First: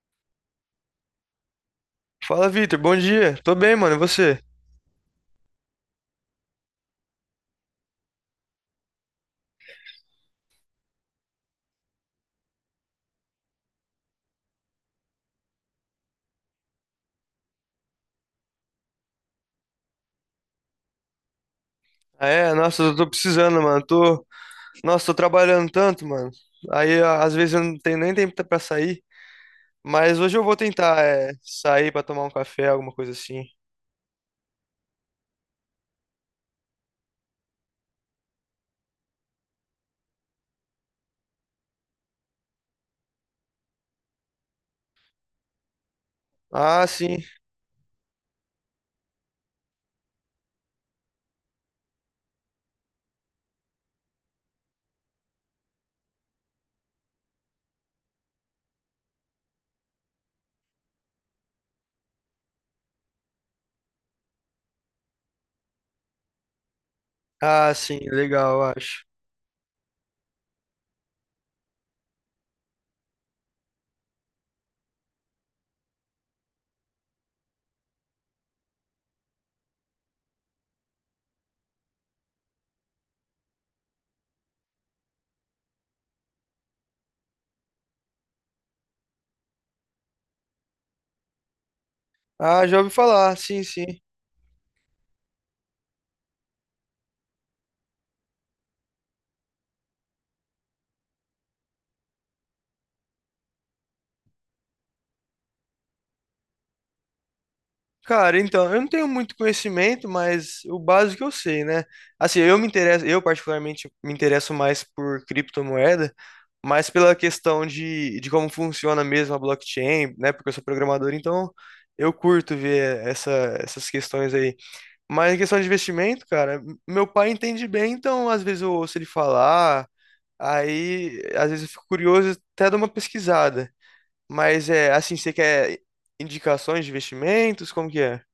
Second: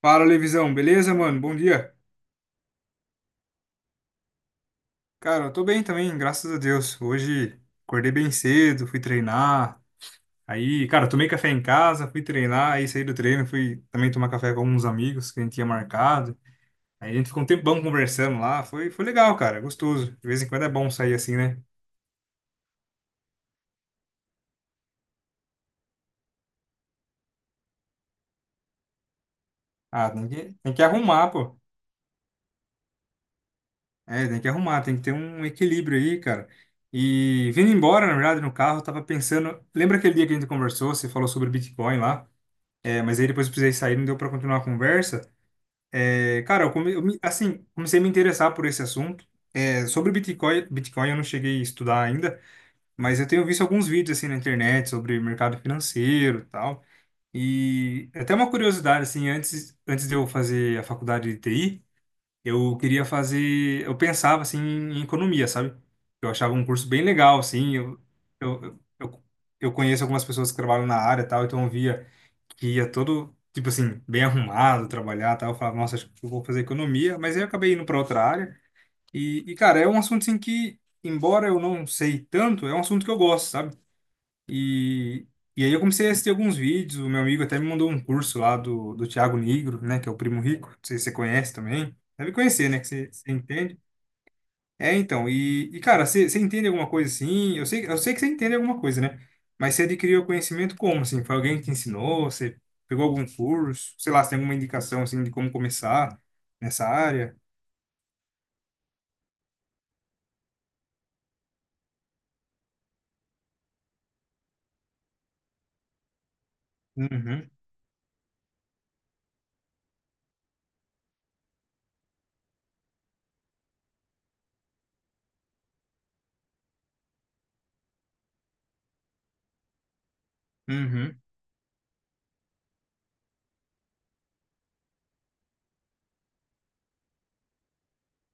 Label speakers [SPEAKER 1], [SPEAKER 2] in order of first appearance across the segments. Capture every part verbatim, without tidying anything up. [SPEAKER 1] Fala, Levisão, beleza, mano? Bom dia.
[SPEAKER 2] Fala, Vitor. Bom dia. Tô bem, mano. E você?
[SPEAKER 1] Cara, eu tô bem também, graças a Deus. Hoje acordei bem cedo, fui treinar. Aí, cara, tomei café em casa, fui treinar, aí saí do treino, fui também tomar café com alguns amigos que a gente tinha marcado. Aí a gente ficou um tempão conversando lá, foi, foi legal, cara, gostoso. De vez em quando é bom sair assim, né?
[SPEAKER 2] Ah, é? Nossa, eu tô precisando, mano. Tô... Nossa, tô trabalhando tanto, mano. Aí, a- às vezes, eu não tenho nem tempo pra sair.
[SPEAKER 1] Ah,
[SPEAKER 2] Mas
[SPEAKER 1] tem
[SPEAKER 2] hoje eu
[SPEAKER 1] que,
[SPEAKER 2] vou
[SPEAKER 1] tem que
[SPEAKER 2] tentar,
[SPEAKER 1] arrumar,
[SPEAKER 2] é,
[SPEAKER 1] pô.
[SPEAKER 2] sair pra tomar um café, alguma coisa assim.
[SPEAKER 1] É, tem que arrumar, tem que ter um equilíbrio aí, cara. E vindo embora, na verdade, no carro, eu tava pensando. Lembra aquele dia que a gente conversou? Você falou sobre Bitcoin lá? É, mas aí depois eu precisei sair, não deu pra continuar a conversa. É, cara, eu,
[SPEAKER 2] Ah,
[SPEAKER 1] come, eu
[SPEAKER 2] sim.
[SPEAKER 1] me- assim, comecei a me interessar por esse assunto. É, sobre Bitcoin, Bitcoin eu não cheguei a estudar ainda, mas eu tenho visto alguns vídeos assim na internet sobre mercado financeiro e tal. E até uma curiosidade, assim, antes, antes de eu fazer a faculdade de T I, eu queria fazer, eu pensava assim em economia, sabe? Eu achava um curso bem legal,
[SPEAKER 2] Ah,
[SPEAKER 1] assim,
[SPEAKER 2] sim.
[SPEAKER 1] eu,
[SPEAKER 2] Legal, eu
[SPEAKER 1] eu,
[SPEAKER 2] acho.
[SPEAKER 1] eu, eu conheço algumas pessoas que trabalham na área e tal, então eu via que ia todo, tipo assim, bem arrumado, trabalhar e tal. Eu falava, nossa, acho que eu vou fazer economia. Mas aí eu acabei indo para outra área. E, e, cara, é um assunto assim que, embora eu não sei tanto, é um assunto que eu gosto, sabe? E, e aí eu comecei a assistir alguns vídeos. O meu amigo até me mandou um curso lá do, do Thiago Nigro, né? Que é o Primo Rico. Não sei se você conhece também. Deve
[SPEAKER 2] Ah,
[SPEAKER 1] conhecer,
[SPEAKER 2] já
[SPEAKER 1] né? Que
[SPEAKER 2] ouvi
[SPEAKER 1] você, você
[SPEAKER 2] falar. Sim,
[SPEAKER 1] entende.
[SPEAKER 2] sim.
[SPEAKER 1] É, então, e, e, cara, você você entende alguma coisa assim? Eu sei, eu sei que você entende alguma coisa, né? Mas você adquiriu conhecimento como, assim? Foi alguém que te ensinou? Você pegou algum curso? Sei lá, você tem alguma indicação, assim, de como começar nessa área?
[SPEAKER 2] Cara, então, eu não tenho muito conhecimento, mas o básico eu sei, né? Assim, eu me interesso, eu particularmente me interesso mais por criptomoeda, mas pela
[SPEAKER 1] Uhum,
[SPEAKER 2] questão de, de como funciona mesmo a blockchain, né? Porque eu sou programador, então eu curto ver essa, essas questões aí. Mas em questão de investimento, cara, meu pai entende bem, então às vezes eu ouço ele falar,
[SPEAKER 1] uhum.
[SPEAKER 2] aí às vezes eu fico curioso, até dou uma pesquisada. Mas é assim, você quer indicações de investimentos? Como que é?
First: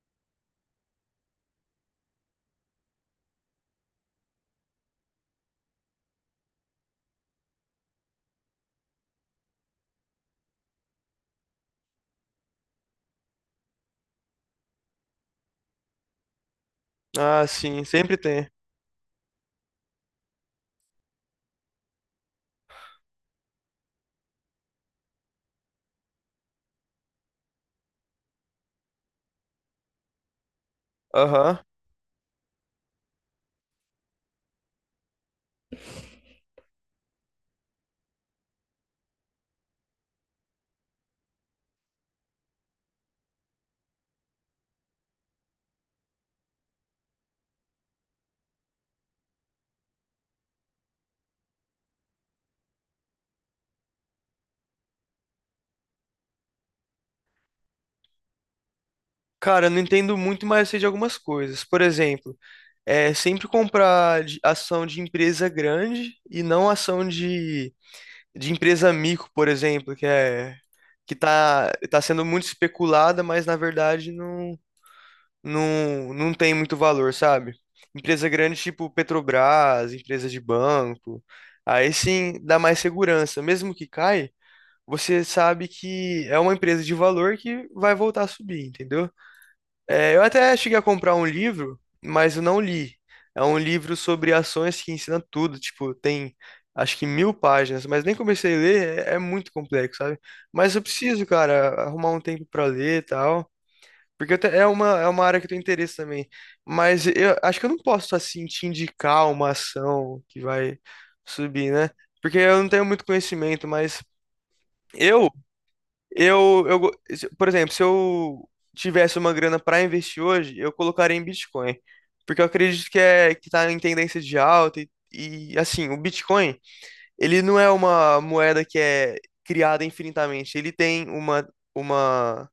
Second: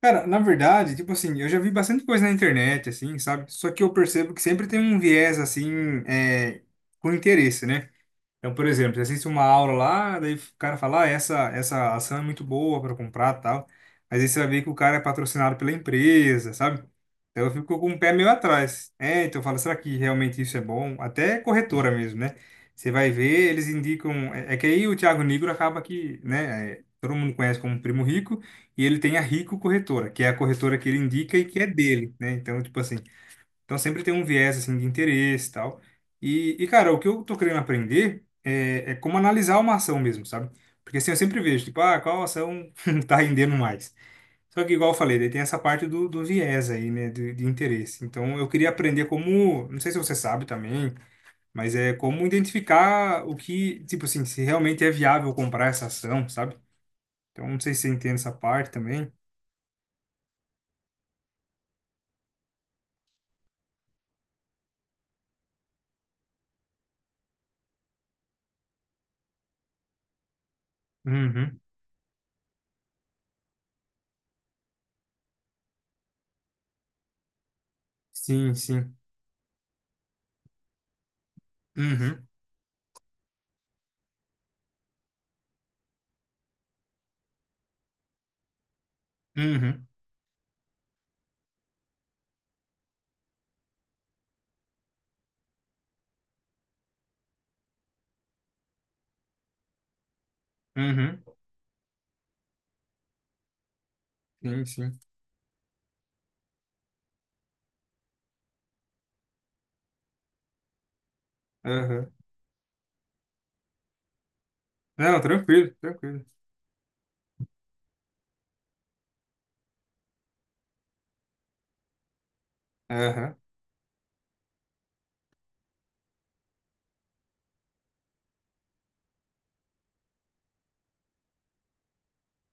[SPEAKER 1] Cara, na verdade, tipo assim, eu já vi bastante coisa na internet, assim, sabe? Só que eu percebo que sempre tem um viés, assim, é, com interesse, né? Então, por exemplo, você assiste uma aula lá, daí o cara fala, ah, essa, essa ação é muito boa para comprar e tal. Mas aí você vai ver que o cara é patrocinado pela empresa, sabe?
[SPEAKER 2] Ah,
[SPEAKER 1] Então eu fico
[SPEAKER 2] sim,
[SPEAKER 1] com o pé
[SPEAKER 2] sempre
[SPEAKER 1] meio
[SPEAKER 2] tem.
[SPEAKER 1] atrás. É, então eu falo, será que realmente isso é bom? Até corretora mesmo, né? Você vai ver, eles indicam. É, é que aí o Thiago Nigro acaba que, né? É, todo mundo conhece como Primo Rico, e ele tem a Rico Corretora, que é a corretora que ele indica e
[SPEAKER 2] Aham.
[SPEAKER 1] que é dele, né? Então, tipo assim. Então sempre tem um viés assim de interesse e tal. E, e cara, o que eu tô querendo aprender é, é como analisar uma ação mesmo, sabe? Porque assim eu sempre vejo, tipo, ah, qual ação tá rendendo mais? Só que igual eu falei, daí tem essa parte do, do viés aí, né, de, de interesse. Então eu queria aprender como, não sei se você sabe também, mas é como identificar o que, tipo assim, se realmente é viável comprar essa ação, sabe? Então não sei se você entende essa parte também.
[SPEAKER 2] Cara, eu não entendo muito, mas eu sei de algumas coisas. Por exemplo, é sempre comprar de- ação de empresa grande e não ação de, de empresa mico, por exemplo, que é que
[SPEAKER 1] Uhum.
[SPEAKER 2] tá, tá sendo muito especulada, mas na verdade não, não, não tem muito valor, sabe? Empresa
[SPEAKER 1] Sim,
[SPEAKER 2] grande tipo
[SPEAKER 1] sim.
[SPEAKER 2] Petrobras, empresa de banco. Aí
[SPEAKER 1] Uhum.
[SPEAKER 2] sim dá mais segurança. Mesmo que caia, você sabe que é uma empresa de valor que vai voltar a subir, entendeu?
[SPEAKER 1] Uhum.
[SPEAKER 2] É, eu até cheguei a comprar um livro, mas eu não li. É um livro sobre ações que ensina tudo, tipo, tem acho que mil páginas, mas nem comecei a ler, é, é muito complexo, sabe? Mas eu
[SPEAKER 1] Uhum.
[SPEAKER 2] preciso, cara, arrumar um tempo pra ler e tal. Porque eu te-
[SPEAKER 1] Sim,
[SPEAKER 2] é
[SPEAKER 1] sim.
[SPEAKER 2] uma, é uma área que eu tenho interesse também. Mas eu acho que eu não posso, assim, te indicar uma ação que vai subir, né?
[SPEAKER 1] Aham.
[SPEAKER 2] Porque eu não tenho muito conhecimento, mas
[SPEAKER 1] Não,
[SPEAKER 2] eu
[SPEAKER 1] tranquilo, tranquilo.
[SPEAKER 2] eu, eu, go- se- por exemplo, se eu tivesse uma grana para investir hoje, eu colocaria em Bitcoin, porque eu acredito que é
[SPEAKER 1] Aham.
[SPEAKER 2] que tá em tendência de alta e, e assim, o Bitcoin, ele não é uma moeda que é criada infinitamente, ele tem uma uma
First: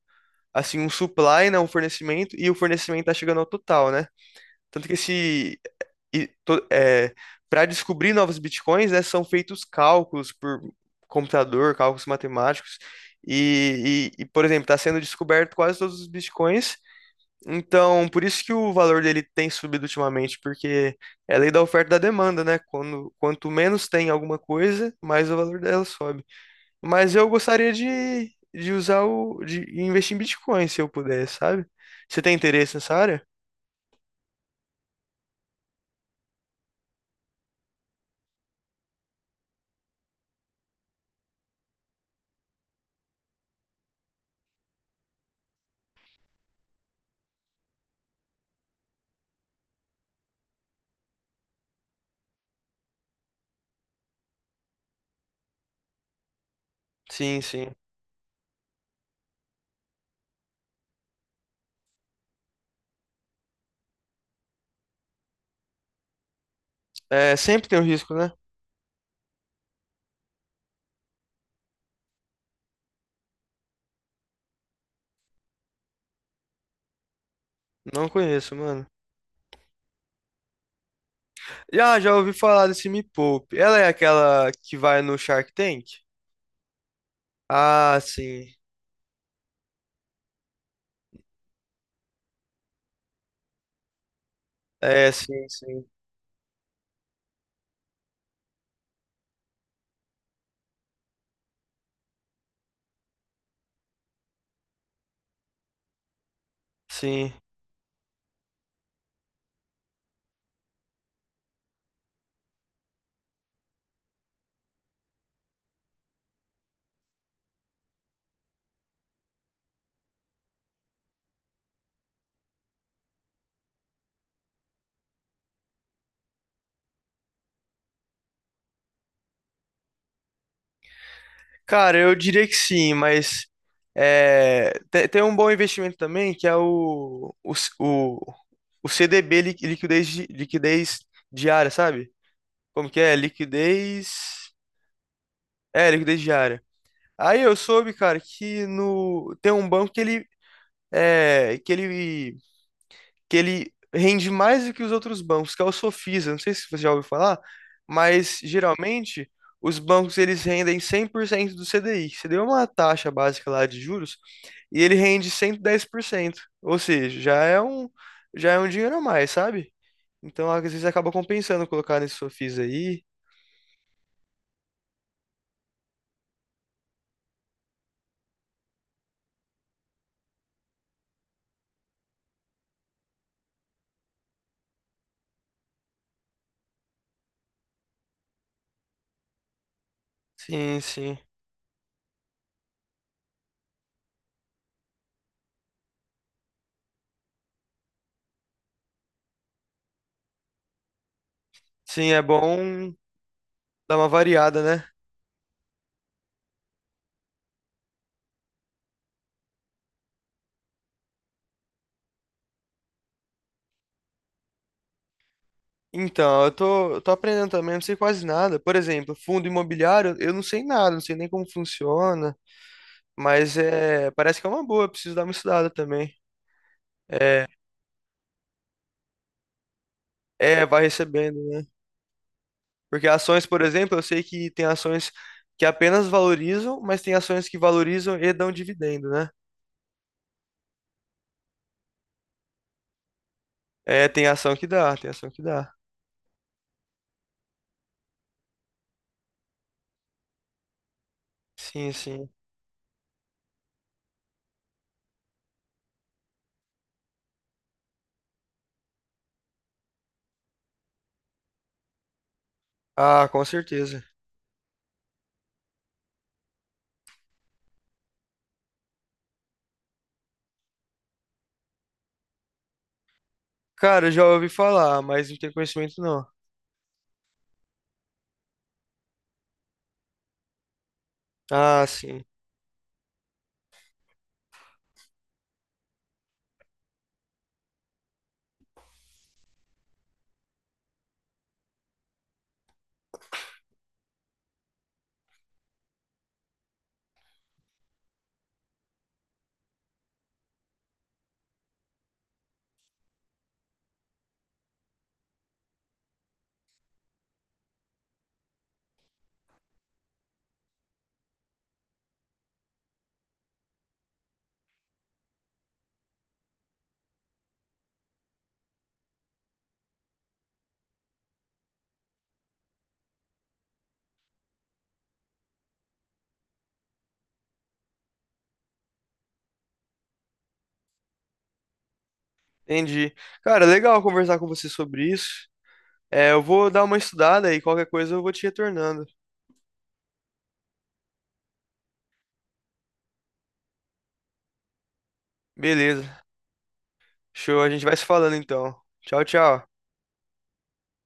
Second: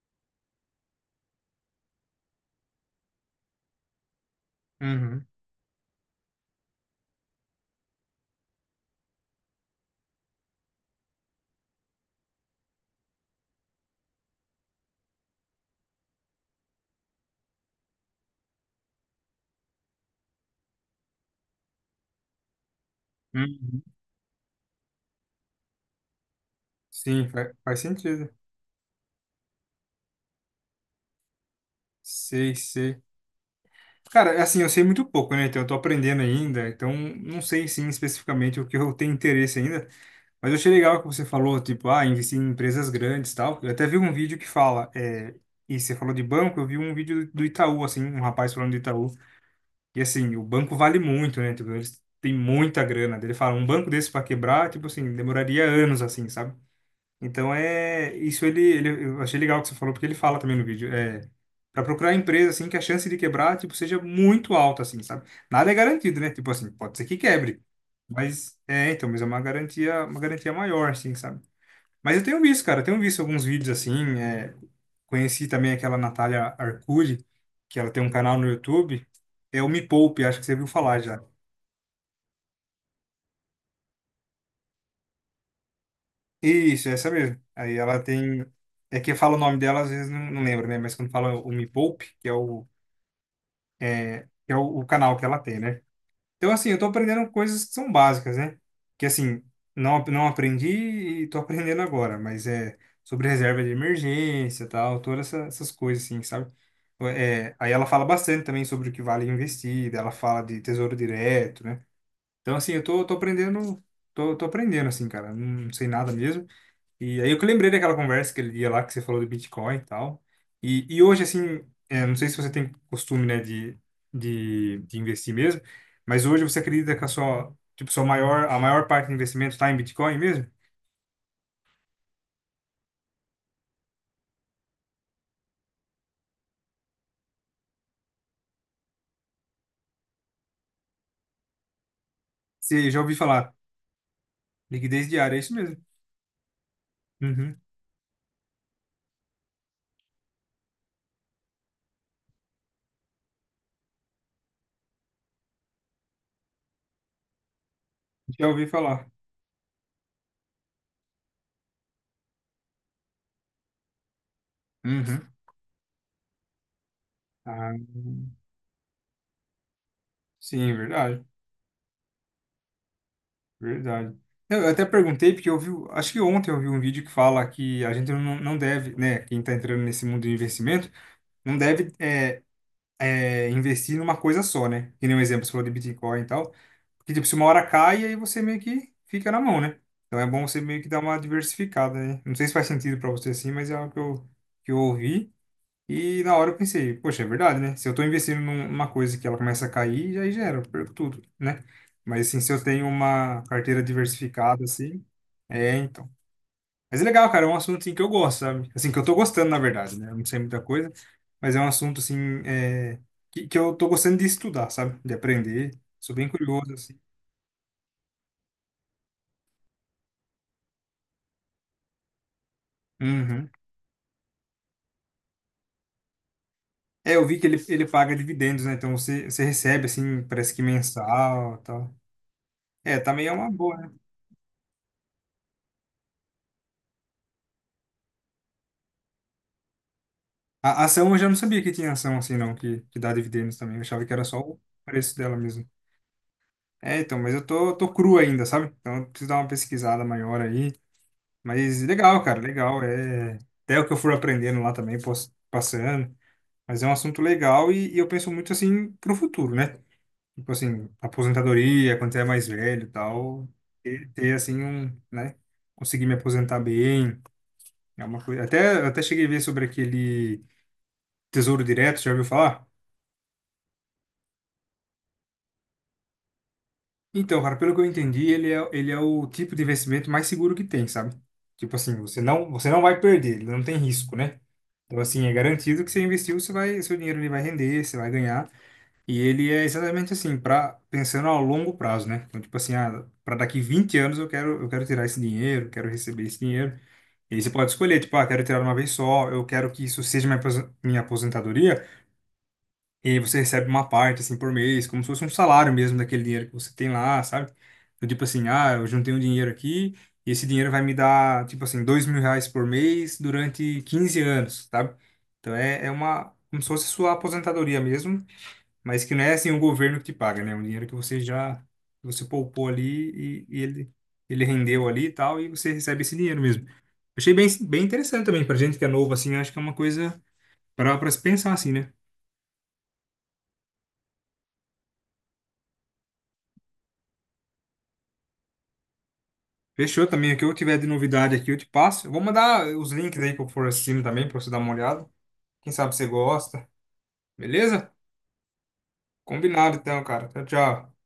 [SPEAKER 2] assim um supply, né, um fornecimento e o fornecimento tá chegando ao total, né? Tanto que
[SPEAKER 1] Uhum.
[SPEAKER 2] esse e para descobrir novos bitcoins, né, são feitos cálculos por computador, cálculos matemáticos. E, e- e, por exemplo, está sendo descoberto quase todos os bitcoins. Então, por isso que o valor dele tem subido ultimamente, porque é lei da oferta e da demanda, né? Quando, quanto
[SPEAKER 1] Uhum.
[SPEAKER 2] menos tem alguma coisa, mais o valor dela sobe. Mas eu
[SPEAKER 1] Sim, faz,
[SPEAKER 2] gostaria
[SPEAKER 1] faz
[SPEAKER 2] de,
[SPEAKER 1] sentido.
[SPEAKER 2] de usar o, de investir em bitcoin, se eu puder, sabe? Você tem
[SPEAKER 1] Sei,
[SPEAKER 2] interesse nessa
[SPEAKER 1] sei.
[SPEAKER 2] área?
[SPEAKER 1] Cara, é assim, eu sei muito pouco, né? Então eu tô aprendendo ainda, então não sei sim especificamente o que eu tenho interesse ainda, mas eu achei legal que você falou, tipo, ah, investir em empresas grandes e tal. Eu até vi um vídeo que fala, é, e você falou de banco, eu vi um vídeo do Itaú, assim, um rapaz falando do Itaú, e assim, o banco vale muito, né? Tipo, eles têm muita grana. Daí ele fala, um banco desse para quebrar, tipo assim, demoraria anos, assim, sabe?
[SPEAKER 2] Sim,
[SPEAKER 1] Então
[SPEAKER 2] sim.
[SPEAKER 1] é isso ele, ele eu achei legal o que você falou porque ele fala também no vídeo é para procurar empresa assim que a chance de quebrar tipo seja muito alta assim sabe nada é garantido né tipo assim pode ser que
[SPEAKER 2] É,
[SPEAKER 1] quebre
[SPEAKER 2] sempre tem o risco, né?
[SPEAKER 1] mas é então mas é uma garantia uma garantia maior assim sabe mas eu tenho visto cara eu tenho visto alguns vídeos assim é, conheci também aquela Natália Arcuri que ela tem
[SPEAKER 2] Não
[SPEAKER 1] um canal no
[SPEAKER 2] conheço, mano.
[SPEAKER 1] YouTube é o Me Poupe acho que você viu falar já.
[SPEAKER 2] Já, já ouvi falar desse Me Poupe. Ela é aquela que vai no Shark Tank?
[SPEAKER 1] Isso, é essa mesmo. Aí
[SPEAKER 2] Ah,
[SPEAKER 1] ela tem.
[SPEAKER 2] sim.
[SPEAKER 1] É que eu falo o nome dela, às vezes não, não lembro, né? Mas quando fala o Me Poupe, que é o, é, que é o, o
[SPEAKER 2] É,
[SPEAKER 1] canal que ela
[SPEAKER 2] sim,
[SPEAKER 1] tem, né?
[SPEAKER 2] sim.
[SPEAKER 1] Então, assim, eu tô aprendendo coisas que são básicas, né? Que, assim, não, não aprendi e tô aprendendo agora, mas é sobre reserva de emergência e tal, todas essa- essas coisas, assim, sabe?
[SPEAKER 2] Sim.
[SPEAKER 1] É, aí ela fala bastante também sobre o que vale investir, daí ela fala de tesouro direto, né? Então, assim, eu tô, tô aprendendo, tô, tô aprendendo, assim, cara, não sei nada mesmo. E aí eu que lembrei daquela conversa que ele dia lá que você falou de Bitcoin e tal. E, e hoje, assim, é, não sei se você tem costume, né, de, de, de investir mesmo, mas hoje você acredita que a sua, tipo, sua maior, a maior parte do investimento está em Bitcoin mesmo?
[SPEAKER 2] Cara, eu diria que sim, mas é, te- tem, um bom investimento também, que é o, o, c- o, o C D B, li- liquidez, di- liquidez diária, sabe? Como
[SPEAKER 1] Você
[SPEAKER 2] que
[SPEAKER 1] já
[SPEAKER 2] é?
[SPEAKER 1] ouviu falar?
[SPEAKER 2] Liquidez.
[SPEAKER 1] Liquidez diária, é isso mesmo.
[SPEAKER 2] É, liquidez diária. Aí eu
[SPEAKER 1] Uhum.
[SPEAKER 2] soube, cara, que no, tem um banco que ele, é, que ele que ele rende mais do que os outros bancos, que é o Sofisa. Não sei se você já ouviu falar, mas
[SPEAKER 1] Já ouvi falar.
[SPEAKER 2] geralmente os bancos eles rendem cem por cento do C D I. Você deu uma taxa básica lá de juros e ele
[SPEAKER 1] Uhum.
[SPEAKER 2] rende cento e dez por cento. Ou seja, já é
[SPEAKER 1] Ah,
[SPEAKER 2] um já é um dinheiro a mais, sabe? Então às
[SPEAKER 1] sim,
[SPEAKER 2] vezes acaba
[SPEAKER 1] verdade,
[SPEAKER 2] compensando colocar nesse Sofisa aí.
[SPEAKER 1] verdade. Eu até perguntei, porque eu vi, acho que ontem eu vi um vídeo que fala que a gente não, não deve, né, quem está entrando nesse mundo de investimento, não deve é, é, investir numa coisa só, né? Que nem um exemplo, você falou de Bitcoin e tal. Porque, tipo, se uma hora cai, aí você meio que fica na mão, né? Então é bom você
[SPEAKER 2] Sim,
[SPEAKER 1] meio que dar
[SPEAKER 2] sim.
[SPEAKER 1] uma diversificada, né? Não sei se faz sentido pra você assim, mas é algo que eu, que eu ouvi. E na hora eu pensei, poxa, é verdade, né? Se eu tô investindo num- numa coisa que ela começa a cair, aí já era, eu perco tudo, né?
[SPEAKER 2] Sim, é
[SPEAKER 1] Mas assim, se eu tenho
[SPEAKER 2] bom
[SPEAKER 1] uma carteira
[SPEAKER 2] dar uma variada,
[SPEAKER 1] diversificada,
[SPEAKER 2] né?
[SPEAKER 1] assim, é, então. Mas é legal, cara, é um assunto assim, que eu gosto, sabe? Assim, que eu tô gostando, na verdade, né? Eu não sei muita coisa, mas é um assunto assim é, que, que eu tô gostando de estudar, sabe? De aprender. Sou bem
[SPEAKER 2] Então, eu
[SPEAKER 1] curioso,
[SPEAKER 2] tô,
[SPEAKER 1] assim.
[SPEAKER 2] eu tô aprendendo também, não sei quase nada. Por exemplo, fundo imobiliário, eu não sei nada, não sei nem como funciona.
[SPEAKER 1] Uhum.
[SPEAKER 2] Mas é, parece que é uma boa, preciso dar uma estudada também.
[SPEAKER 1] É, eu vi
[SPEAKER 2] É,
[SPEAKER 1] que ele, ele paga dividendos, né? Então você, você recebe, assim, parece que
[SPEAKER 2] É, vai recebendo.
[SPEAKER 1] mensal e
[SPEAKER 2] Né?
[SPEAKER 1] tal. É,
[SPEAKER 2] Porque
[SPEAKER 1] também é
[SPEAKER 2] ações,
[SPEAKER 1] uma
[SPEAKER 2] por
[SPEAKER 1] boa, né?
[SPEAKER 2] exemplo, eu sei que tem ações que apenas valorizam, mas tem ações que valorizam e dão dividendo, né?
[SPEAKER 1] A a ação eu já não sabia que tinha ação assim, não, que, que dá dividendos também. Eu achava
[SPEAKER 2] É,
[SPEAKER 1] que era
[SPEAKER 2] tem
[SPEAKER 1] só
[SPEAKER 2] ação
[SPEAKER 1] o
[SPEAKER 2] que dá, tem
[SPEAKER 1] preço
[SPEAKER 2] ação
[SPEAKER 1] dela
[SPEAKER 2] que
[SPEAKER 1] mesmo.
[SPEAKER 2] dá.
[SPEAKER 1] É, então, mas eu tô, tô cru ainda, sabe? Então eu preciso dar uma pesquisada maior aí. Mas
[SPEAKER 2] Sim,
[SPEAKER 1] legal,
[SPEAKER 2] sim.
[SPEAKER 1] cara, legal. É até o que eu fui aprendendo lá também, pos- passando. Mas é um assunto legal e, e eu penso muito assim pro futuro, né? Tipo assim, aposentadoria, quando você é mais velho e
[SPEAKER 2] Ah, com
[SPEAKER 1] tal,
[SPEAKER 2] certeza.
[SPEAKER 1] ter, ter assim um, né? Conseguir me aposentar bem, é uma coisa. Até, até cheguei a ver sobre aquele Tesouro Direto, já ouviu falar?
[SPEAKER 2] Cara, eu já ouvi falar, mas não tenho conhecimento não.
[SPEAKER 1] Então, cara, pelo que eu entendi, ele é, ele é o tipo de investimento mais seguro que tem, sabe? Tipo
[SPEAKER 2] Ah,
[SPEAKER 1] assim, você
[SPEAKER 2] sim.
[SPEAKER 1] não, você não vai perder, ele não tem risco, né? Então, assim, é garantido que você investiu, você vai, seu dinheiro ele vai render, você vai ganhar. E ele é exatamente assim, para pensando a longo prazo, né? Então, tipo assim, ah, para daqui vinte anos eu quero, eu quero tirar esse dinheiro, quero receber esse dinheiro. E aí você pode escolher, tipo, ah, quero tirar uma vez só, eu quero que isso seja minha apos- minha aposentadoria, e aí você recebe uma parte, assim, por mês, como se fosse um salário mesmo daquele dinheiro que você tem lá, sabe? Então, tipo assim, ah, eu juntei um dinheiro aqui, e esse dinheiro vai me dar, tipo assim, dois mil reais por mês durante quinze anos, sabe? Então é, é uma, como se fosse sua aposentadoria mesmo, mas que não é assim o governo que te paga, né? É um dinheiro que você já, que você poupou ali e, e ele, ele rendeu ali e tal, e você recebe esse dinheiro mesmo. Achei bem, bem interessante também, pra gente que é novo, assim, acho que é uma coisa para para se pensar, assim, né?
[SPEAKER 2] Entendi. Cara, legal conversar com você sobre isso. É, eu vou dar uma estudada e qualquer coisa eu vou te retornando.
[SPEAKER 1] Fechou também. O que eu tiver de novidade aqui, eu te passo. Eu vou mandar os links aí que eu for assistindo também, pra você dar uma olhada. Quem sabe você
[SPEAKER 2] Beleza.
[SPEAKER 1] gosta.
[SPEAKER 2] Show, a gente
[SPEAKER 1] Beleza?
[SPEAKER 2] vai se falando então. Tchau, tchau.
[SPEAKER 1] Combinado então, cara. Tchau, tchau.